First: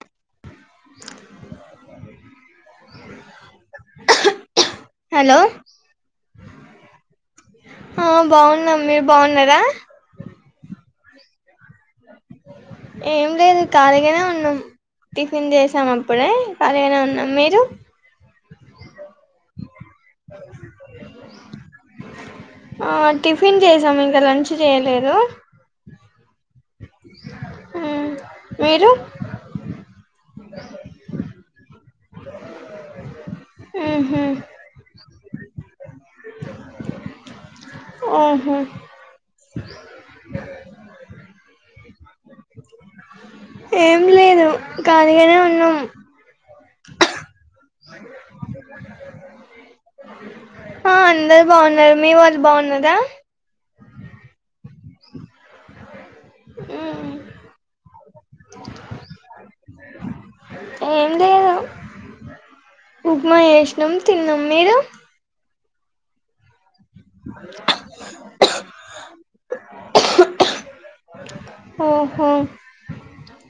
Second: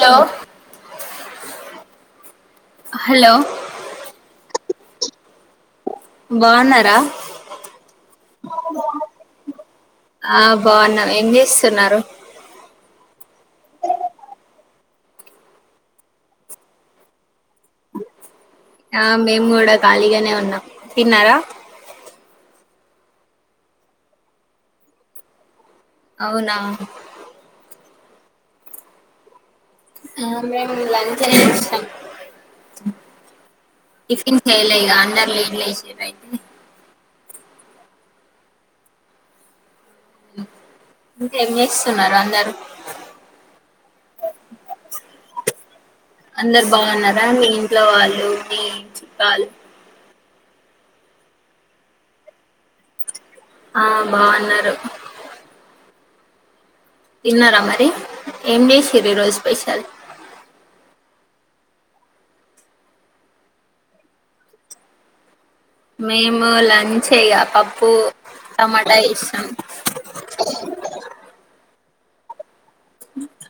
Hello hello hello బాన్నారా ఆ బాగున్నామ్ మీరు బాగున్నారా ఆ బాగున్నాం ఏం చేస్తున్నారు ఏం లేదు ఖాళీగానే ఉన్నాం టిఫిన్ చేసాం అప్పుడే ఖాళీగానే ఉన్నాం మీరు ఆ మేము కూడా ఖళీగానే ఉన్నాం తిన్నారా ఆ టిఫిన్ చేసాం ఇంకా లంచ్ చేయలేదు అవునా ఉహ్మ్ మీరు ఆ మేము లంచ్ చేసేసం ఉహు టిఫిన్ చేయలేదా అందరు లేట్ లేసిరు అయితే ఆహు ఇంకేం జేస్తున్నారు అందరు ఏం లేదు కాలిగానే ఉన్నాం అందరు బాగున్నారా మీ ఇంట్లో వాళ్ళు మీ చుట్టాలు ఆ అందరు బాగున్నారు మీ వాళ్ళు బాగున్నరా ఆ బాగున్నరు మ్ తిన్నారా మరి ఏం జేసిండ్రు ఈరోజు స్పెషల్ ఏం లేదు ఉప్మా చేస్నాం తిన్నాం మీరు మేము లంచే ఇగ పప్పు టమాటా ఏష్నం ఓహో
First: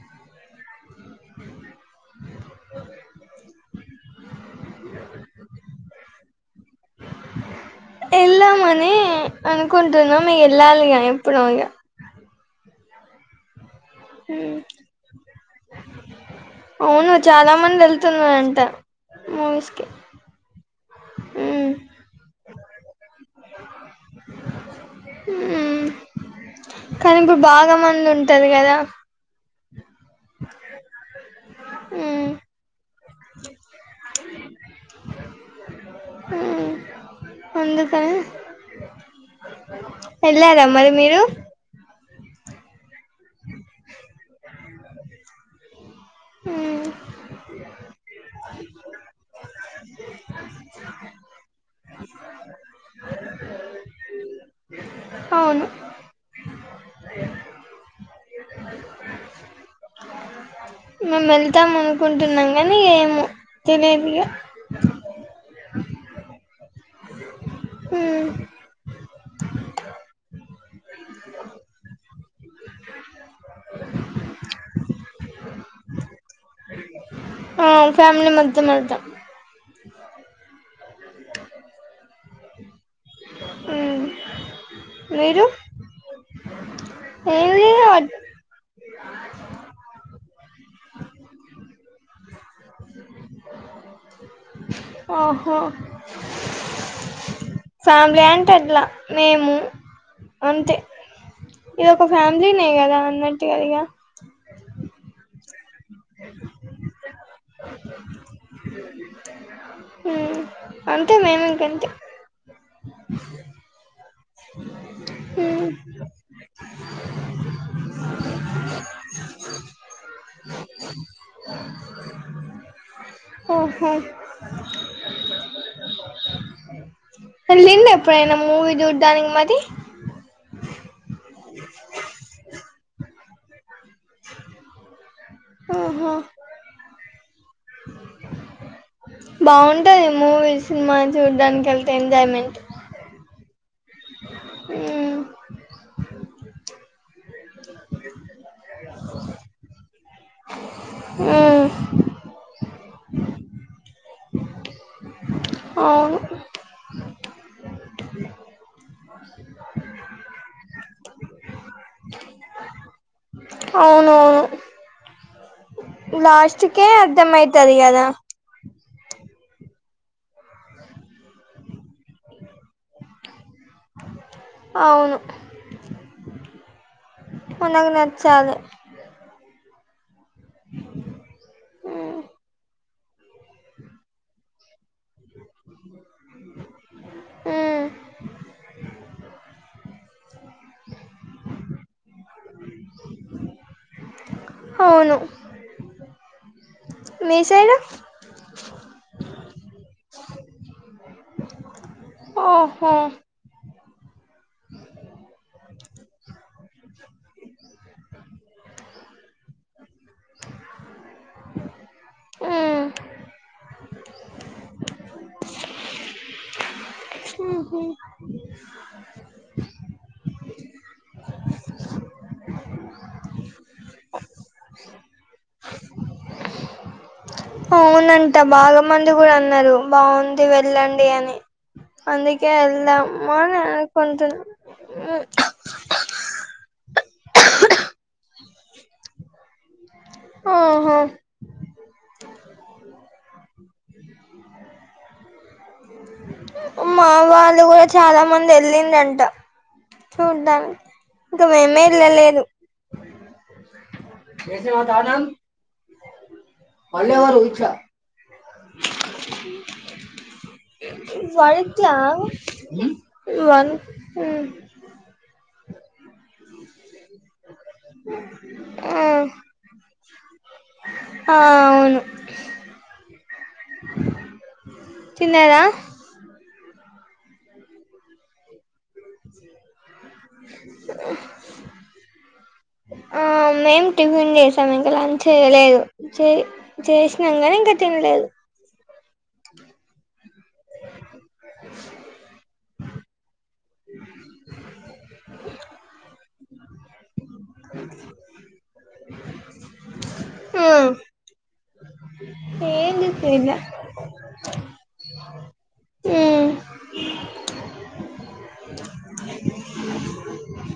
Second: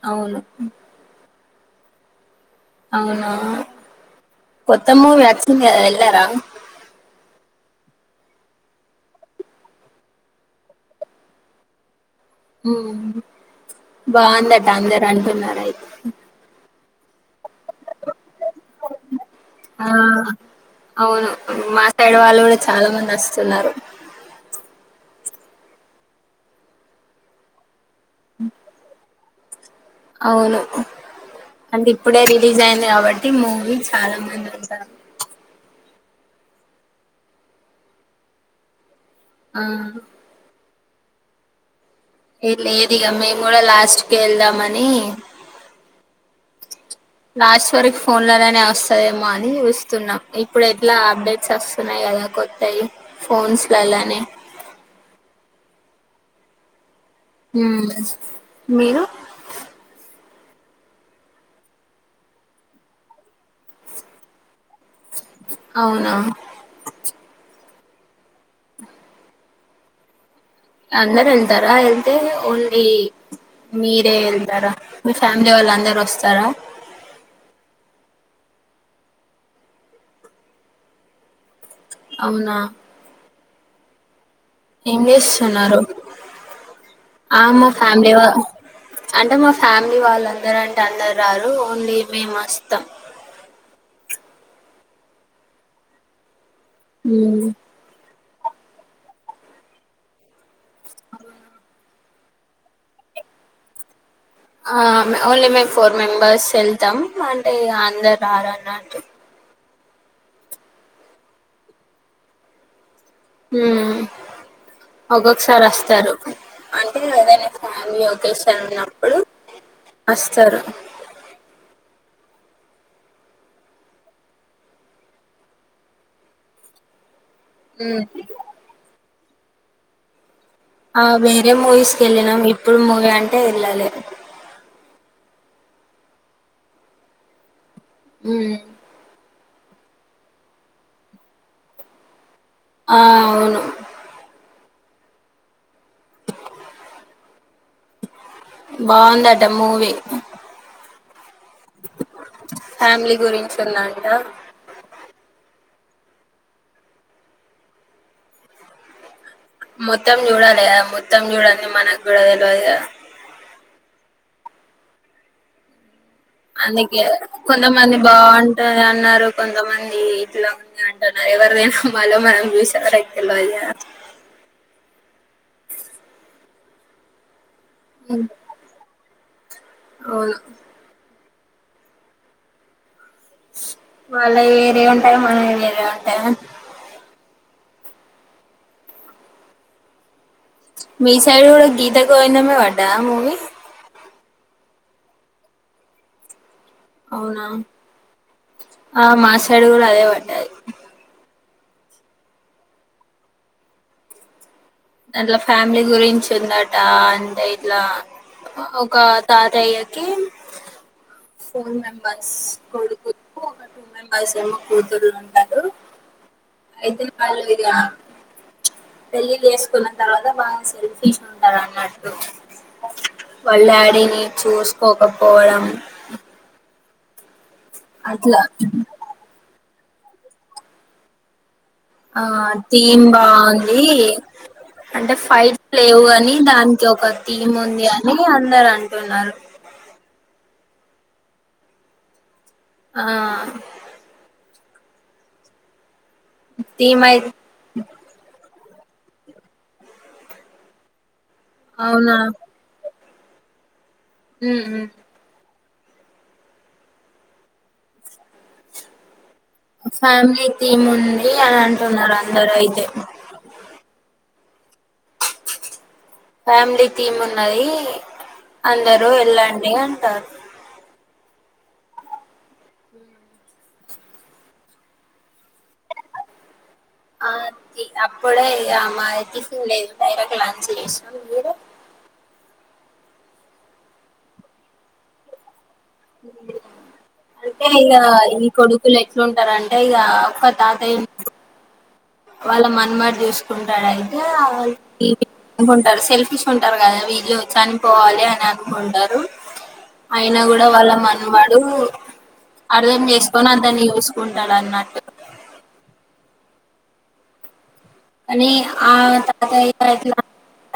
అవును అవునా కొత్త మూవి వచ్చిందిగ వెళ్ళారా ఎల్ దామని అనుకుంటున్నాం. ఎళ్ళాలిగ ఎప్పుడో ఇగ మ్ బాగుందట అందరు అంటున్నారైతే అవును చాలా మంద్ వెళ్తున్నారన్ ఆ అవును ఉమ్ మాసైడ్ వాళ్ళు గూడ చాలా మంది ఓస్తున్నారు ఉమ్ కానీ ఇప్పుడు బాగా మంది ఉంటరు కదా అవును అంటె ఇప్పుడే ఉమ్ రిలీజైంది కాబట్టి మూవీ చాలా మంది ఉంటారు ఉహ్ అందుకని ఆ వెళ్ళారా మరి మీరు ఏ లేదు ఇగా మేము కూడా లాస్ట్ కే వెళ్దామని ఉమ్ లాస్ట్ వరక్ ఫోన్ లో నైన అస్తదేమో అని చూస్తున్నా. ఇప్పుడు ఎట్లా అప్డేట్స్ ఒస్తున్నాయి కదా. కొత్తయ్ ఫోన్స్ లో కళ్ళనే అవును ఊమ్ మీరు మేమేళ్తాం అనుకుంటున్నాం కానీ ఏమో తెలియదిగా అవునా హుమ్ అందరేళ్తారా వెళ్తే ఓన్లీ మీరే ఎళ్తారా మీ ఫ్యామిలీ వాళ్ళు అందరు ఒస్తారా ఆ ఫ్యామిలీ మొత్తం మెల్తం అవునా ఉహ్ ఏం జేస్తున్నారు ఆ ఏం మా ఫ్యామిలీ లేదు వా అంటే మా ఫ్యామిలీ వాళ్ళ అందరంటే అందరు రారు ఓన్లీ మేమస్తాం. ఓహో ఉమ్ సామ్లన్ అట్లా మేము అంతే ఇదొక ఫ్యామిలీనే కదా అన్నట్టు కదిగా ఆ ఓన్లీ మేము ఫోర్ మెంబర్స్ వెళ్తాం. అంటే అందరు రారన్నట్టు. ఉ అంతే మేమింకంతే హు ఒక్కొక్కసారి హ్మ్ ఒస్తరు. అంటే ఏదనా ఫ్యామిలీ అకేషన్ ఉన్నప్పుడు వస్తారు ఓహో ఎలిండ ఉమ్ ఎప్పుడైనా మూవీ చూడ్డానికి మరి ఆ వేరే మూవీస్కి వెళ్ళినం. ఇప్పుడు మూవీ అంటే ఎళ్ళలె. ఓహో ఉమ్ బాగుంటది మూవీ సినిమా చూడ్డానికి వెళ్తే ఎంజాయ్మెంట్ ఆ అవును ఉమ్ బాగుందట మూవీ హ్మ్ ఫ్యామిలీ గురించి ఉన్నదంటా అవును మొత్తం చుడాలె కదా మొత్తం చుడంది మనగూడ తెల్వదు కదా అవునవును లాస్ట్ కే అందుకే అర్థమయితది కొంతమంది కదా బాగుంటది అన్నారు కొంతమంది ఇట్లా ఉంది ఎవరికీ తెలుసు మల్ల మనకి చూసేవరకి తెల్వదు కదా అవును మనకు ఉమ్, నచ్చాలి అవును ఉమ్ వాళ్ళ వేరే ఉంటాయి మనయివేరే ఉంటయా మ్మ్ మీ సైడ్ కూడా గీతగోవిందమే పడ్డదా మూవీ అవును మీ అవునా సైడ్ ఆ మా సైడుగుడా అదే పడ్డది ఆహా అందుల ఫ్యామిలీ గురించి ఉందట అంటే ఇట్లా ఒక తాతయ్యకి ఫోర్ మెంబర్స్ కొడుకులు ఒక ఫోర్ మెంబర్స్ ఒక కూతురు ఉంటారు అయితే ఆలిగా హ్మ్ పెళ్లి చేసు తర్వాత బాగా సెల్ఫిష్ ఉంటదనట్టూ వాల్ డాడిని చూసుకోకపోవడం అవునంట అట్లా బాగా మంది కూడా అన్నరు బాగుంది వెళ్ళండి అని ఆ అందుకే థీమ్ బాగుంది ఎళ్దామననుకుంటున్న అంటే ఫైట్ లేవు కానీ దాని ఒక థీమ్ ఉంది అని అందరు అంటున్నారు ఆహా ఆ థీమ్ మా అయి వాళ్ళు కూడా చాలా మంది వెళ్లిండంట చూడ్డాానికి ఇంకా మేమే అవునా ఎల్లాలేదు ఉమ్ వేసినావా ఉమ్ తాళం మల్ల ఎవరు ఇంట్ల ఫ్యామిలీ థీమ్ ఉంది అని ఫైట్ లా అంటున్నారు అందరు అయితే వన్ ఉమ్ ఫ్యామిలీ థీమ్ ఉన్నది అందరూ వెళ్ళండి అంటారు ఆ అవును తిన్నరా ఆ అప్పుడే ఇగ టిఫిన్ లేదు మేము ఇప్పుడు లంచ్ చేసినాము మీరు ఆ మేం టిఫిన్ చేసాం ఇంకా లంచేయలేదు చే చేసినం కాని ఇంకా తినలేదు ఈళ్లు ఎట్లుంటారంటే ఇక ఒక్క తాతయ్య వాళ్ళ మనమడు చూసుకుంటాడంటే [unintelligible] ఉంటారు సెల్ఫిష్ ఉంటారు కదా వీళ్ళు చనిపోవాలి అని అనుకుంటారు అయినా గూడా వాళ్ళ మన్వడు ఏం అర్థం చేసుకొని చూసేదిలే అందరిని చూసుకుంటాడు అన్నట్టు ఉమ్ అని ఆ [inaudible]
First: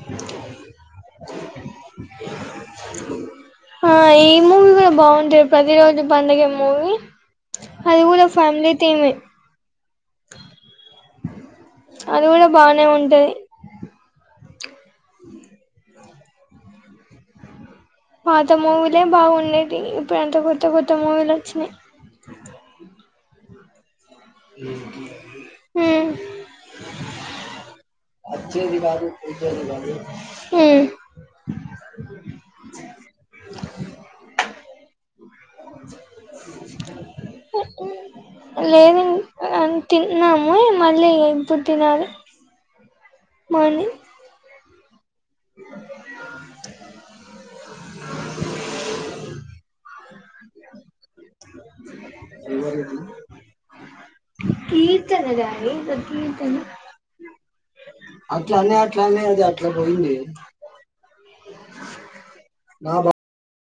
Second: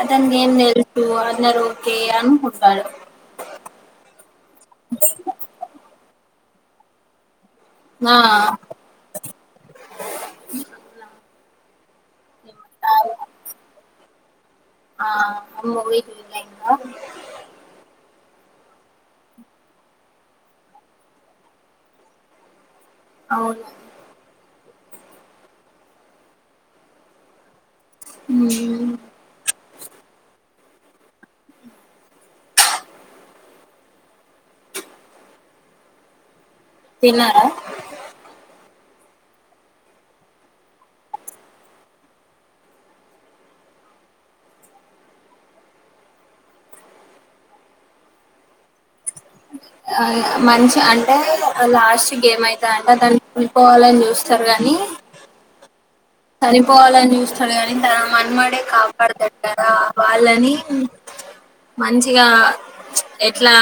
అతనకేం తెలుసు అందరూ ఒకే అనుకుంటారు ఆ ఈ మూవీ కూడా బాగుండె ప్రతి రోజు పండుగే మూవీ అది నా కూడా ఫ్యామిలీ థీమె అది గుడా బానే ఉంటది ఆ అమ్ము [inaudible] ఇంకా పాత మూవీలే బాగుండేటివి ఇప్పుడు అంత కొత్త కొత్త మూవీలు వచ్చినాయి అవును మ్ వచ్చేయండి ఉమ్, బాబు హ్మ్ తిన్నారా అ తిన్నాము మళ్లి ఇప్పుడు తినాలి మార్నింగ్ అ మంచి అంటే లాస్ట్ కి ఎం అయితదంటే అ దాన్ని విడిపోవాలని రు కాని కీర్తన డాడీ ఇదో కీర్తన చనిపోవాలని చూస్తడు కానీ తన మనమడే అట్లనే అట్లనే అది కాపాడత అట్లా ఆ పోయింది వాళ్ళని మంచిగా నా ఎట్లా